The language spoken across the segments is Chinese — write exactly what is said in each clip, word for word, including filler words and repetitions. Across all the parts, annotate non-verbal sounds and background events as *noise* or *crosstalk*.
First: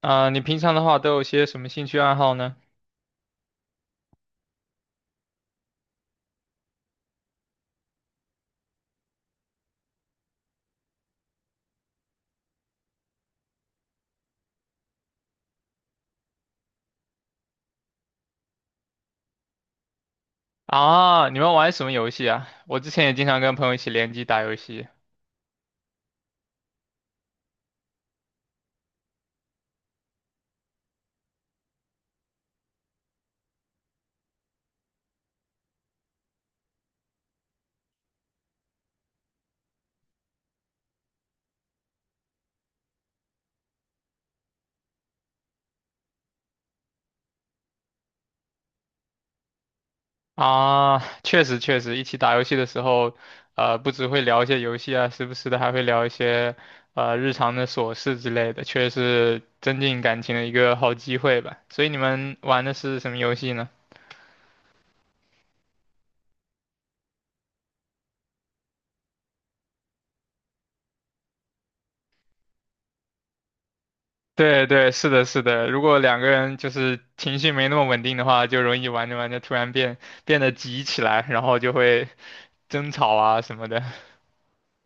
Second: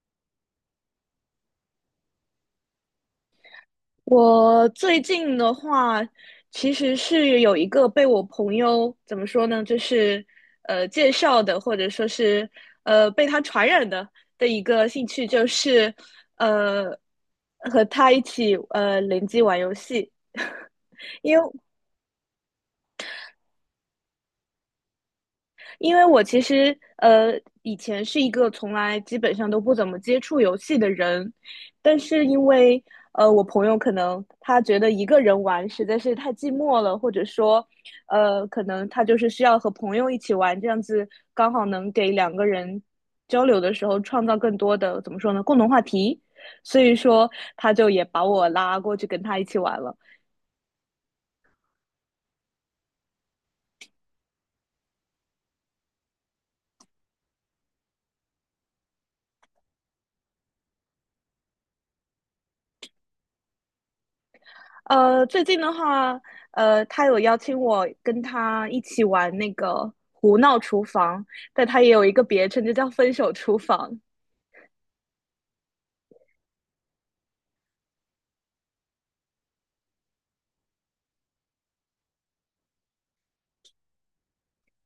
啊、你平常的话都有些什么兴趣爱好呢？我最近的话，其实是有一个被我朋友怎么说呢，就是呃介绍的，或者说是呃被他传染的的一个兴趣，就是呃和他一起呃联机玩游戏。啊，你们玩什么游戏啊？我之前也经常跟朋友一起联机打游戏因为我其实呃以前是一个从来基本上都不怎么接触游戏的人，但是因为呃我朋友可能他觉得一个人玩实在是太寂寞了，或者说呃可能他就是需要和朋友一起玩，这样子刚好能给两个人交流的时候创造更多的怎么说呢共同话题，所以说他就也把我拉过去跟他一起玩了。啊，确实确实，一起打游戏的时候，呃，不只会聊一些游戏啊，时不时的还会聊一些呃日常的琐事之类的，确实是增进感情的一个好机会吧。所以你们玩的是什么游戏呢？呃，最近的话，呃，他有邀请我跟他一起玩那个胡闹厨房，但他也有一个别称，就叫分手厨房。对对，是的，是的。如果两个人就是情绪没那么稳定的话，就容易玩着玩着突然变变得急起来，然后就会争吵啊什么的。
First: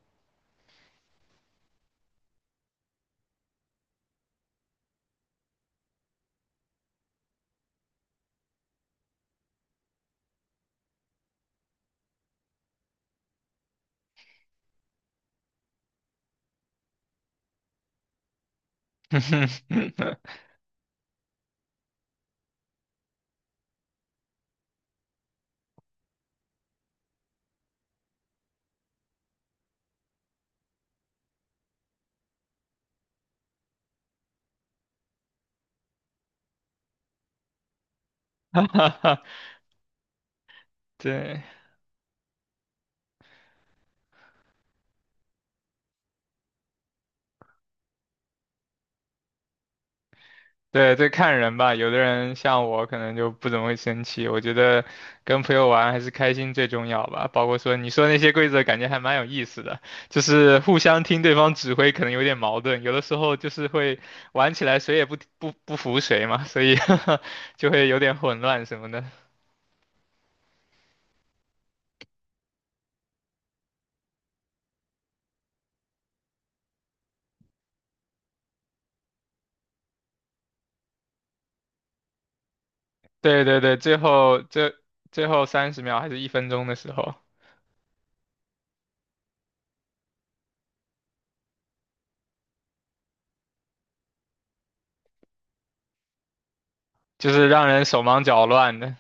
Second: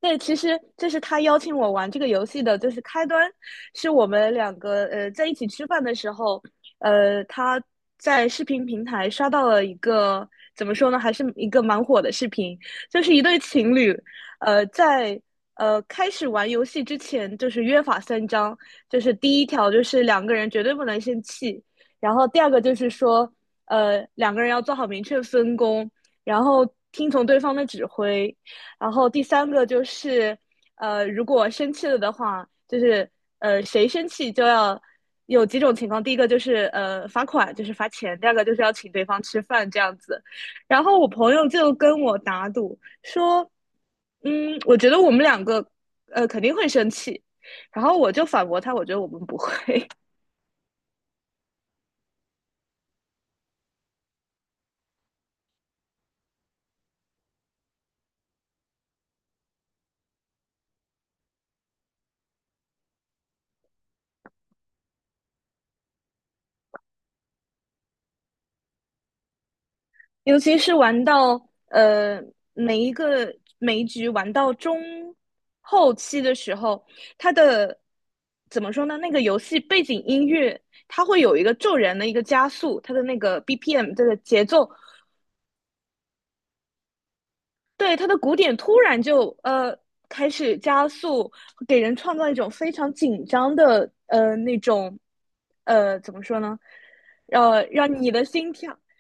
对，其实这是他邀请我玩这个游戏的，就是开端，是我们两个呃在一起吃饭的时候，呃，他在视频平台刷到了一个怎么说呢，还是一个蛮火的视频，就是一对情侣，呃，在呃开始玩游戏之前，就是约法三章，就是第一条就是两个 *laughs* 人绝对不能生气，然后第二个就是说，呃，两个人要做好明确分工，然后听从对方的指挥。然后第三个就是，呃，如果生气了的话，就是呃，谁生气就要有几种情况。第一个就是呃罚款，就是罚钱；第二个就是要请对方吃饭这样子。然后我朋对友就跟我打赌说，嗯，我觉得我们两个呃肯定会生气。然后我就反驳他，我觉得我们不会。对，对，看人吧，有的人像我可能就不怎么会生气。我觉得跟朋友玩还是开心最重要吧。包括说你说那些规则，感觉还蛮有意思的，就是互相听对方指挥，可能有点矛盾。有的时候就是会玩起来谁也不不不服谁嘛，所以 *laughs* 就会有点混乱什么的。尤其是玩到呃每一个每一局玩到中后期的时候，它的怎么说呢？那个游戏背景音乐它会有一个骤然的一个加速，它的那个 对对对，B P M 最这个后节奏，这最后三十秒还是一分钟的时候，对它的鼓点突然就呃开始加速，给人创造一种非常紧张的呃那种呃怎么说呢？就是呃，让人让手你忙的脚心乱跳的。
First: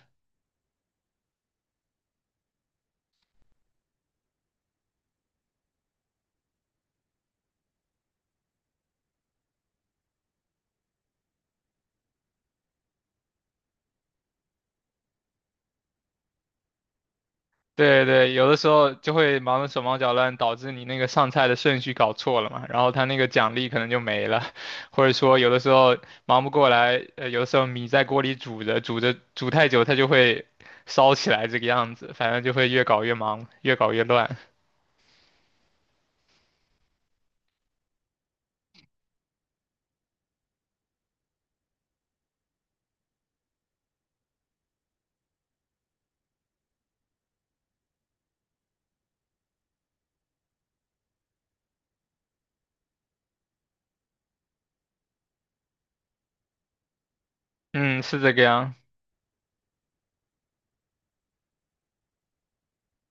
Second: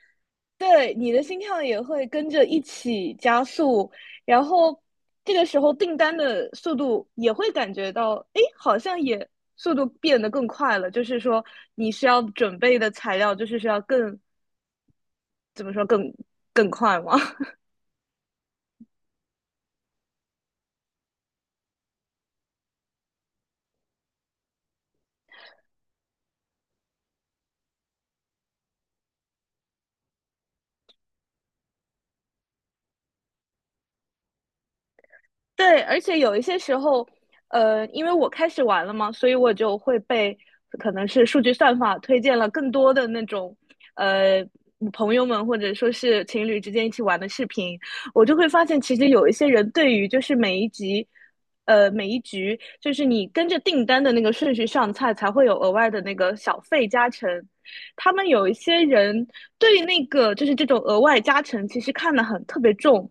对，你的心跳也会跟着一起加速，然后这个时候订单的速度也会感觉到，诶，好像也速度变得更快了。就是说，你需要准备的材料，就是需要更，怎么说，更更快吗？对对，有的时候就会忙得手忙脚乱，导致你那个上菜的顺序搞错了嘛，然后他那个奖励可能就没了，*laughs* 或者说有的时候忙不过来，呃，有的时候米在锅里煮着煮着煮太久，它就会烧起来这个样子，反正就会越搞越忙，越搞越乱。对，而且有一些时候，呃，因为我开始玩了嘛，所以我就会被可能是数据算法推荐了更多的那种，呃，朋友们或者说是情侣之间一起玩的视频，我就会发现其实有一些人对于就是每一集。呃，每一局就是你跟着订单的那个顺序上菜，才会有额外的那个小费加成。嗯，他是们这个有一样。些人对那个就是这种额外加成，其实看得很特别重，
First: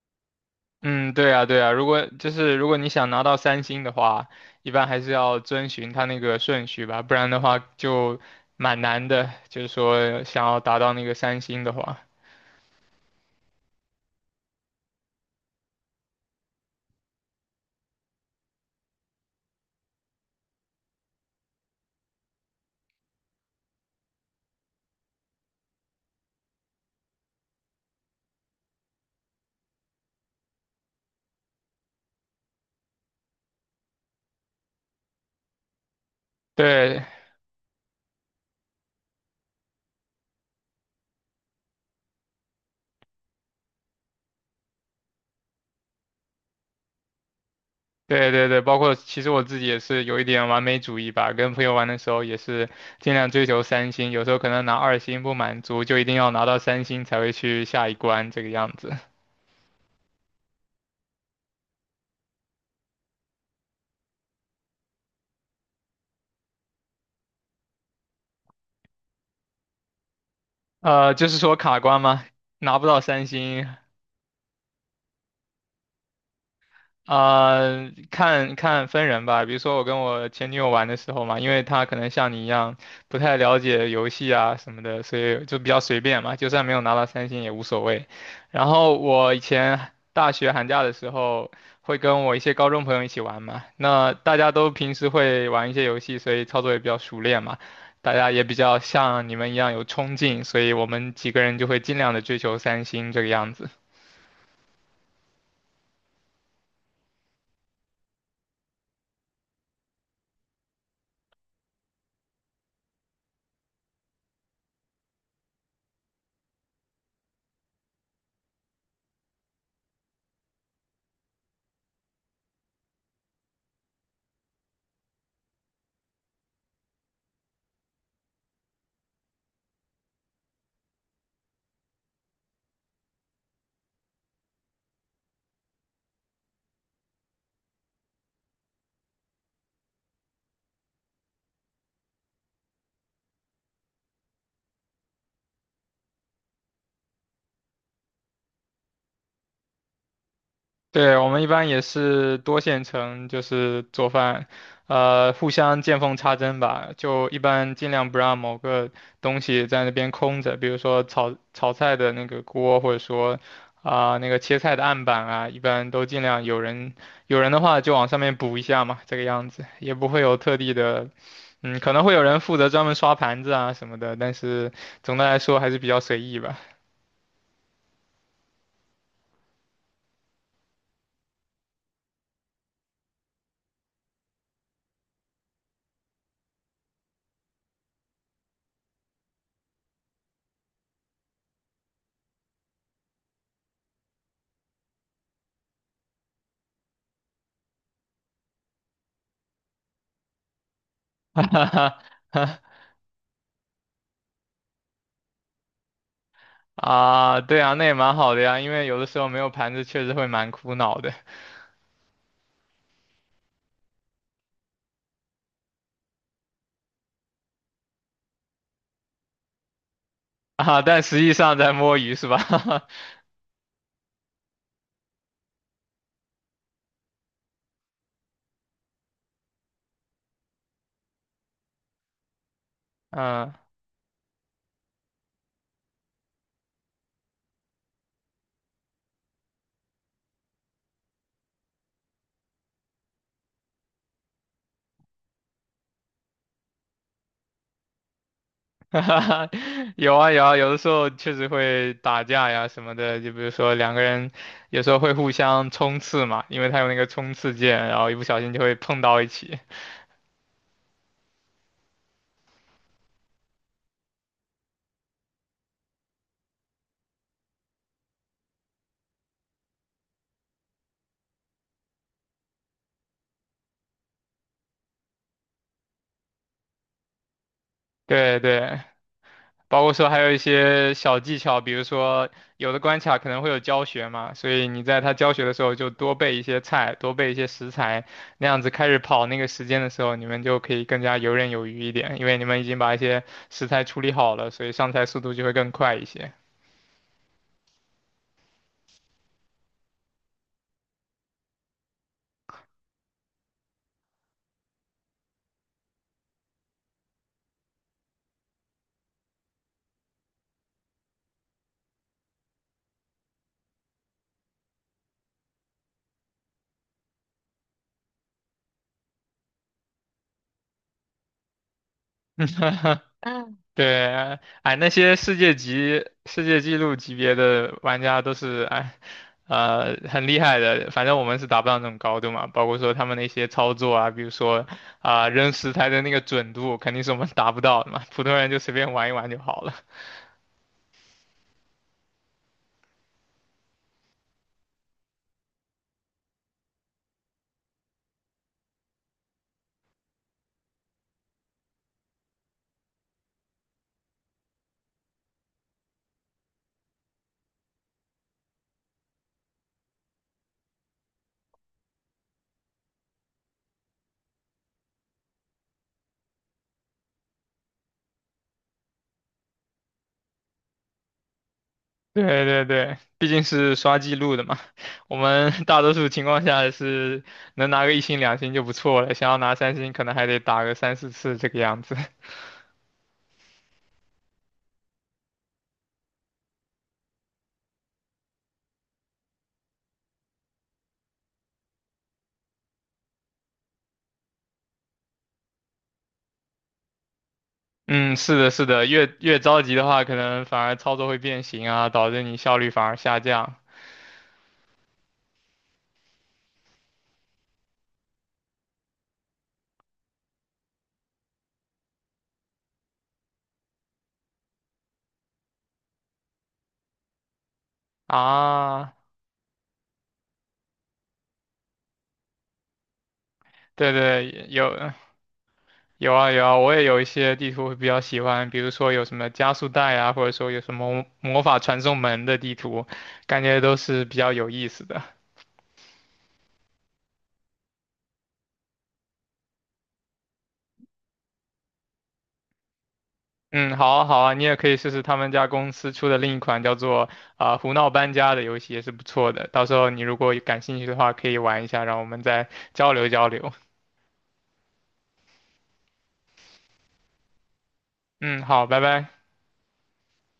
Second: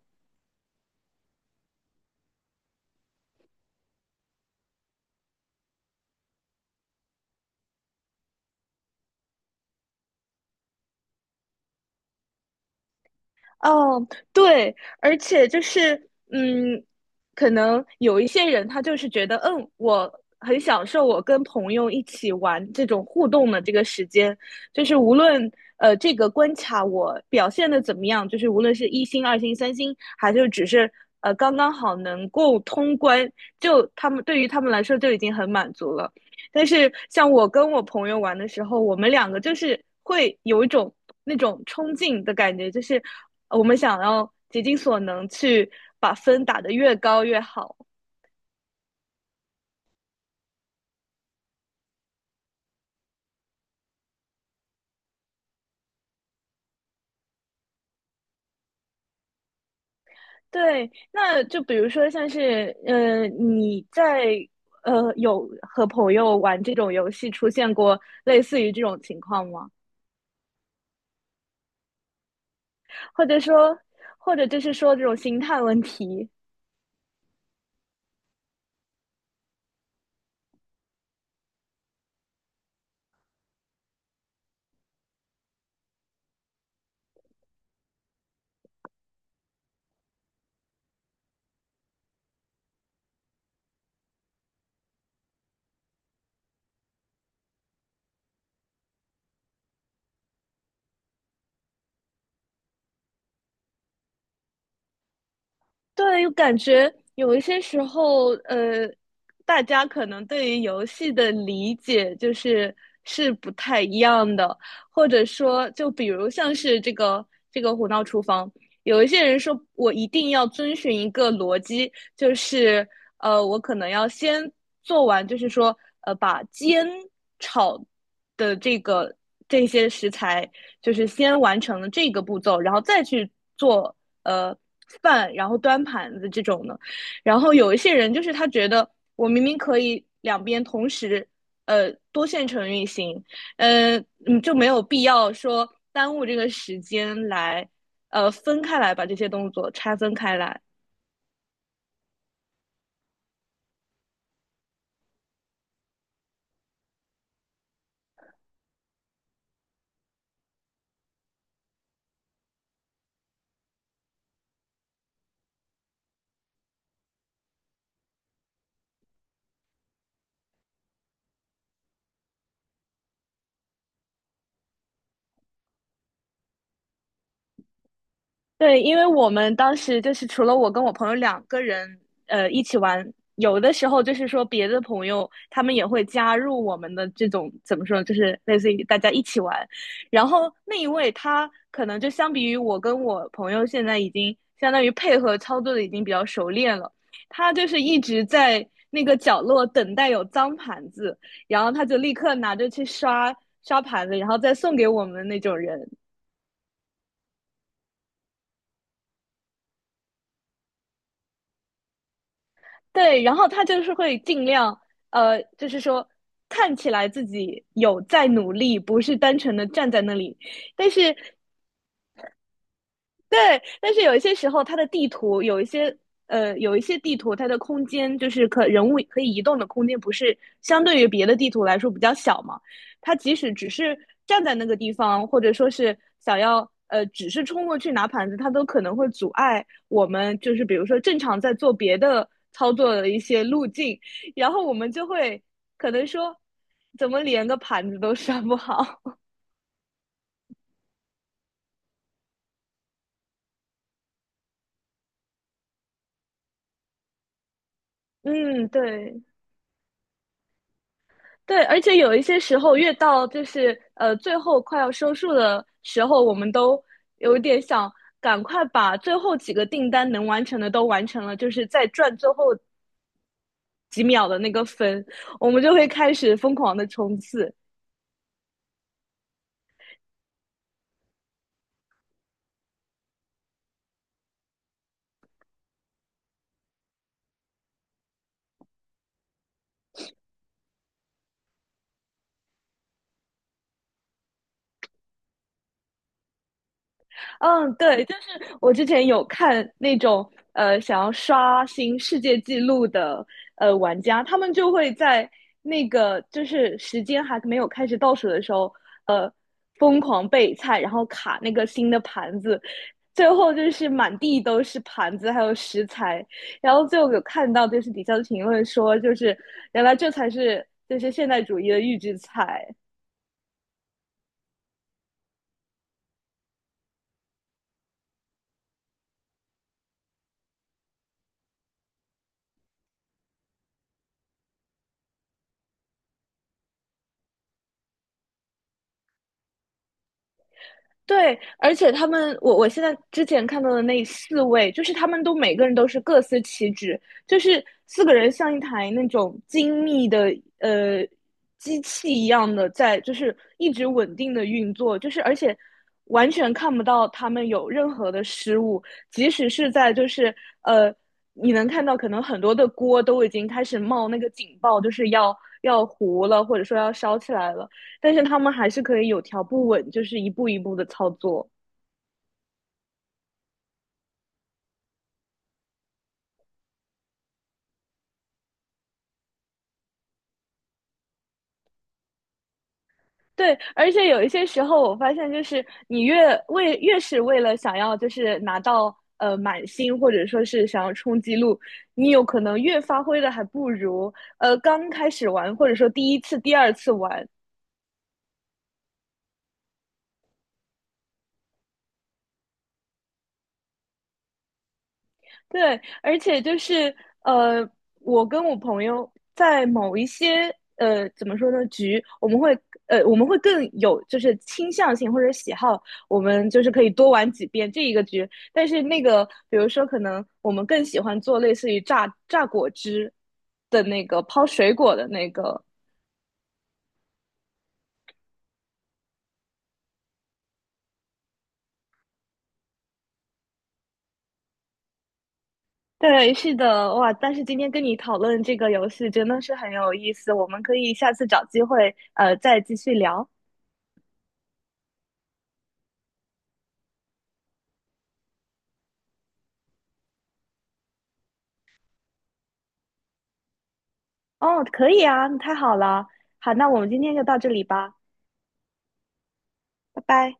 嗯，对啊，对啊，如果就是如果你想拿到三星的话，一般还是要遵循它那个顺序吧，不然的话就蛮难的，就是说想要达到那个三星的话。哦，对，而且就是，嗯，可能有一些人他就是觉得，嗯，我很享受我跟朋友一起玩这种互动的这个时间，就是无论呃这个关卡我表现的怎么样，就是无论是一星、二星、三星，还是只是呃刚刚好能够通关，就他们对于他们来说就已经很满足了。但是对像我跟我朋友玩的时候，我们两个就是会有一种那种冲劲的感觉，就是呃我们想要竭尽所能去把分打得越高越好。对对对，包括其实我自己也是有一点完美主义吧，跟朋友玩的时候也是尽量追求三星，有时候可能拿二星不满足，就一定要拿到三星才会去下一关这个样子。对，那就比如说像是，呃，你在呃有和朋友玩这种游戏出现过类似于这种情况吗？呃，就是说卡关吗？拿不到三或者星，说，或者就是说这种心态问题，啊、看看分人吧。比如说我跟我前女友玩的时候嘛，因为她可能像你一样不太了解游戏啊什么的，所以就比较随便嘛，就算没有拿到三星也无所谓。然后我以前大学寒假的时候会跟我一些高中朋友一起玩嘛，那大家都平时会玩一些游戏，所以操作也比较熟练嘛。大家也比较像你们一样有冲劲，所以我们几个人就会尽量的追求三星这个样子。对，感觉有一些时候，呃，大家可能对于游戏的理解就是是不太一样的，或者说，就比如像是这个这个《胡闹厨房》，有一些人说我一定要遵循一个逻辑，就是呃，我可能要先做完，就是说呃，把煎炒的这个这些食材就是先完成了这个步骤，然后再去做呃饭，然后端盘子这种的。然后有一些人就是他觉得我明明可以两边同时呃多线程运行，呃嗯就没有必要说耽误这个时间来呃分开来把这些动作拆分开来。对，我们一般也是多线程，就是做饭，呃，互相见缝插针吧。就一般尽量不让某个东西在那边空着，比如说炒炒菜的那个锅，或者说啊、那个切菜的案板啊，一般都尽量有人有人的话就往上面补一下嘛，这个样子也不会有特地的，嗯，可能会有人负责专门刷盘子啊什么的，但是总的来说还是比较随意吧。对，因为我们当时就是除了我跟我朋友两个人，呃，一起玩，有的时候就是说别的朋友他们也会加入我们的这种怎么说，就是类似于大家一起玩。然后那一位他可能就相比于我跟我朋友现在已经相当于配合操作的已经比较熟练了，他就是一直在那个角落等待有脏盘子，*laughs* 然哈后他哈就立刻拿着去刷刷盘子，然后再送给我们的那种人。啊，对啊，那也蛮好的呀，因为有的时候没有盘子确实会蛮苦恼的对，然后他就是会尽量，呃，就是说看起来自己有在努力，不是单纯的站在那里。啊，但但是实际上在摸鱼是吧？对，但是有一些时候，它的地图有一些呃，有一些地图它的空间就是可人物可以移动的空间，不是相对于别的地图来说比较小嘛？*laughs* 它即使嗯，只是站在那个地方，或者说是想要呃，只是冲过去拿盘子，它都可能会阻碍我们，就是比如说正常在做别的操作的一些路径，然后我们就会可能说，怎么连个盘子都刷不好？*laughs* 有啊有啊，有的时候确实会打架呀什么的，就比如说两个人有时候会互相冲刺嘛，因为他有那个冲刺键，然后一不 *laughs* 小心就嗯，会碰到对。一起。对，而且有一些时候，越到就是呃最后快要收束的时候，我们都有点想赶快把最后几个订单能完成的都完成了，就是再赚最后几秒的那个分，我们就会开始疯狂的冲刺。对对，包括说还有一些小技巧，比如说有的关卡可能会有教学嘛，所以你在他教学的时候就多备一些菜，多备一些食材，那样子开始跑那个时间的时候，你们就可以更加游刃有余一点，因为你们已经把一些食材处理好了，所以上菜速度就会更快一些。嗯，对，就是我之前有看那种呃想要刷新世界纪录的呃玩家，他们就会在那个就是时间还没有开始倒数的时候，呃，疯狂备菜，然后卡那个新的盘子，最后就是满地都是盘子还有食材，然后最后有看到就是底下的评论说，就是原来这才是就是现代主义的预制菜。*laughs* 对，哎，那些世界级、世界纪录级别的玩家都是哎，呃，很厉害的。反正我们是达不到那种高度嘛，包括说他们那些操作啊，比如说啊、扔石材的那个准度，肯定是我们 *laughs* 达不到的嘛。普通人就随便玩一玩就好了。*laughs* 对，而且他们，我我现在之前看到的那四位，就是他们都每个人都是各司其职，就是四个人像一台那种精密的呃机器一样的在，就是一直稳定的运作，就是而且完全看不到他们有任何的失误，即使是在就是呃，你能看到可能很多的锅都已经开始冒那个警报，就是要要糊了，或者说要烧起来了。但是他们还是可以有条不紊，就是一步一步的操作。对对对，毕竟是刷记录的嘛。我们大多数情况下是能拿个一星两星就不错了，想要拿三星可能还得打个三四次这个样子。对，而且有一些时候，我发现就是你越为越是为了想要就是拿到呃满星，或者说是想要冲击录，你有可能越发挥的还不如呃刚开始玩，或者说第一次、第二次玩，嗯，是的，是的，越越着急的话，可能反而操作会变形啊，导致你效率反而下降对，而且就是呃，我跟我朋友在某一些呃怎么说呢局，我们会呃我们会更有就是倾向性或者喜好，我们就是可以多玩几遍这一个局。但是啊。那个比如说可能我们更喜欢做类似于榨榨果汁的对那个对，抛水有果的那个。有啊有啊，我也有一些地图会比较喜欢，比如说有什么加速带啊，或者说有什么魔法传送门的地图，感觉都是比较有意思的。对，是的，哇！但是今天跟你讨论这个游戏真的是很有意思，我们可以下次找机会呃再继续聊。嗯，好啊好啊，你也可以试试他们家公司出的另一款叫做啊、胡闹搬家的游戏，也是不错的。到时候你如果感兴趣的话，可以玩一下，让我们再交流交流。哦，可以啊，那太好了。好，那我们今天就到这里吧，嗯，好，拜拜。拜拜。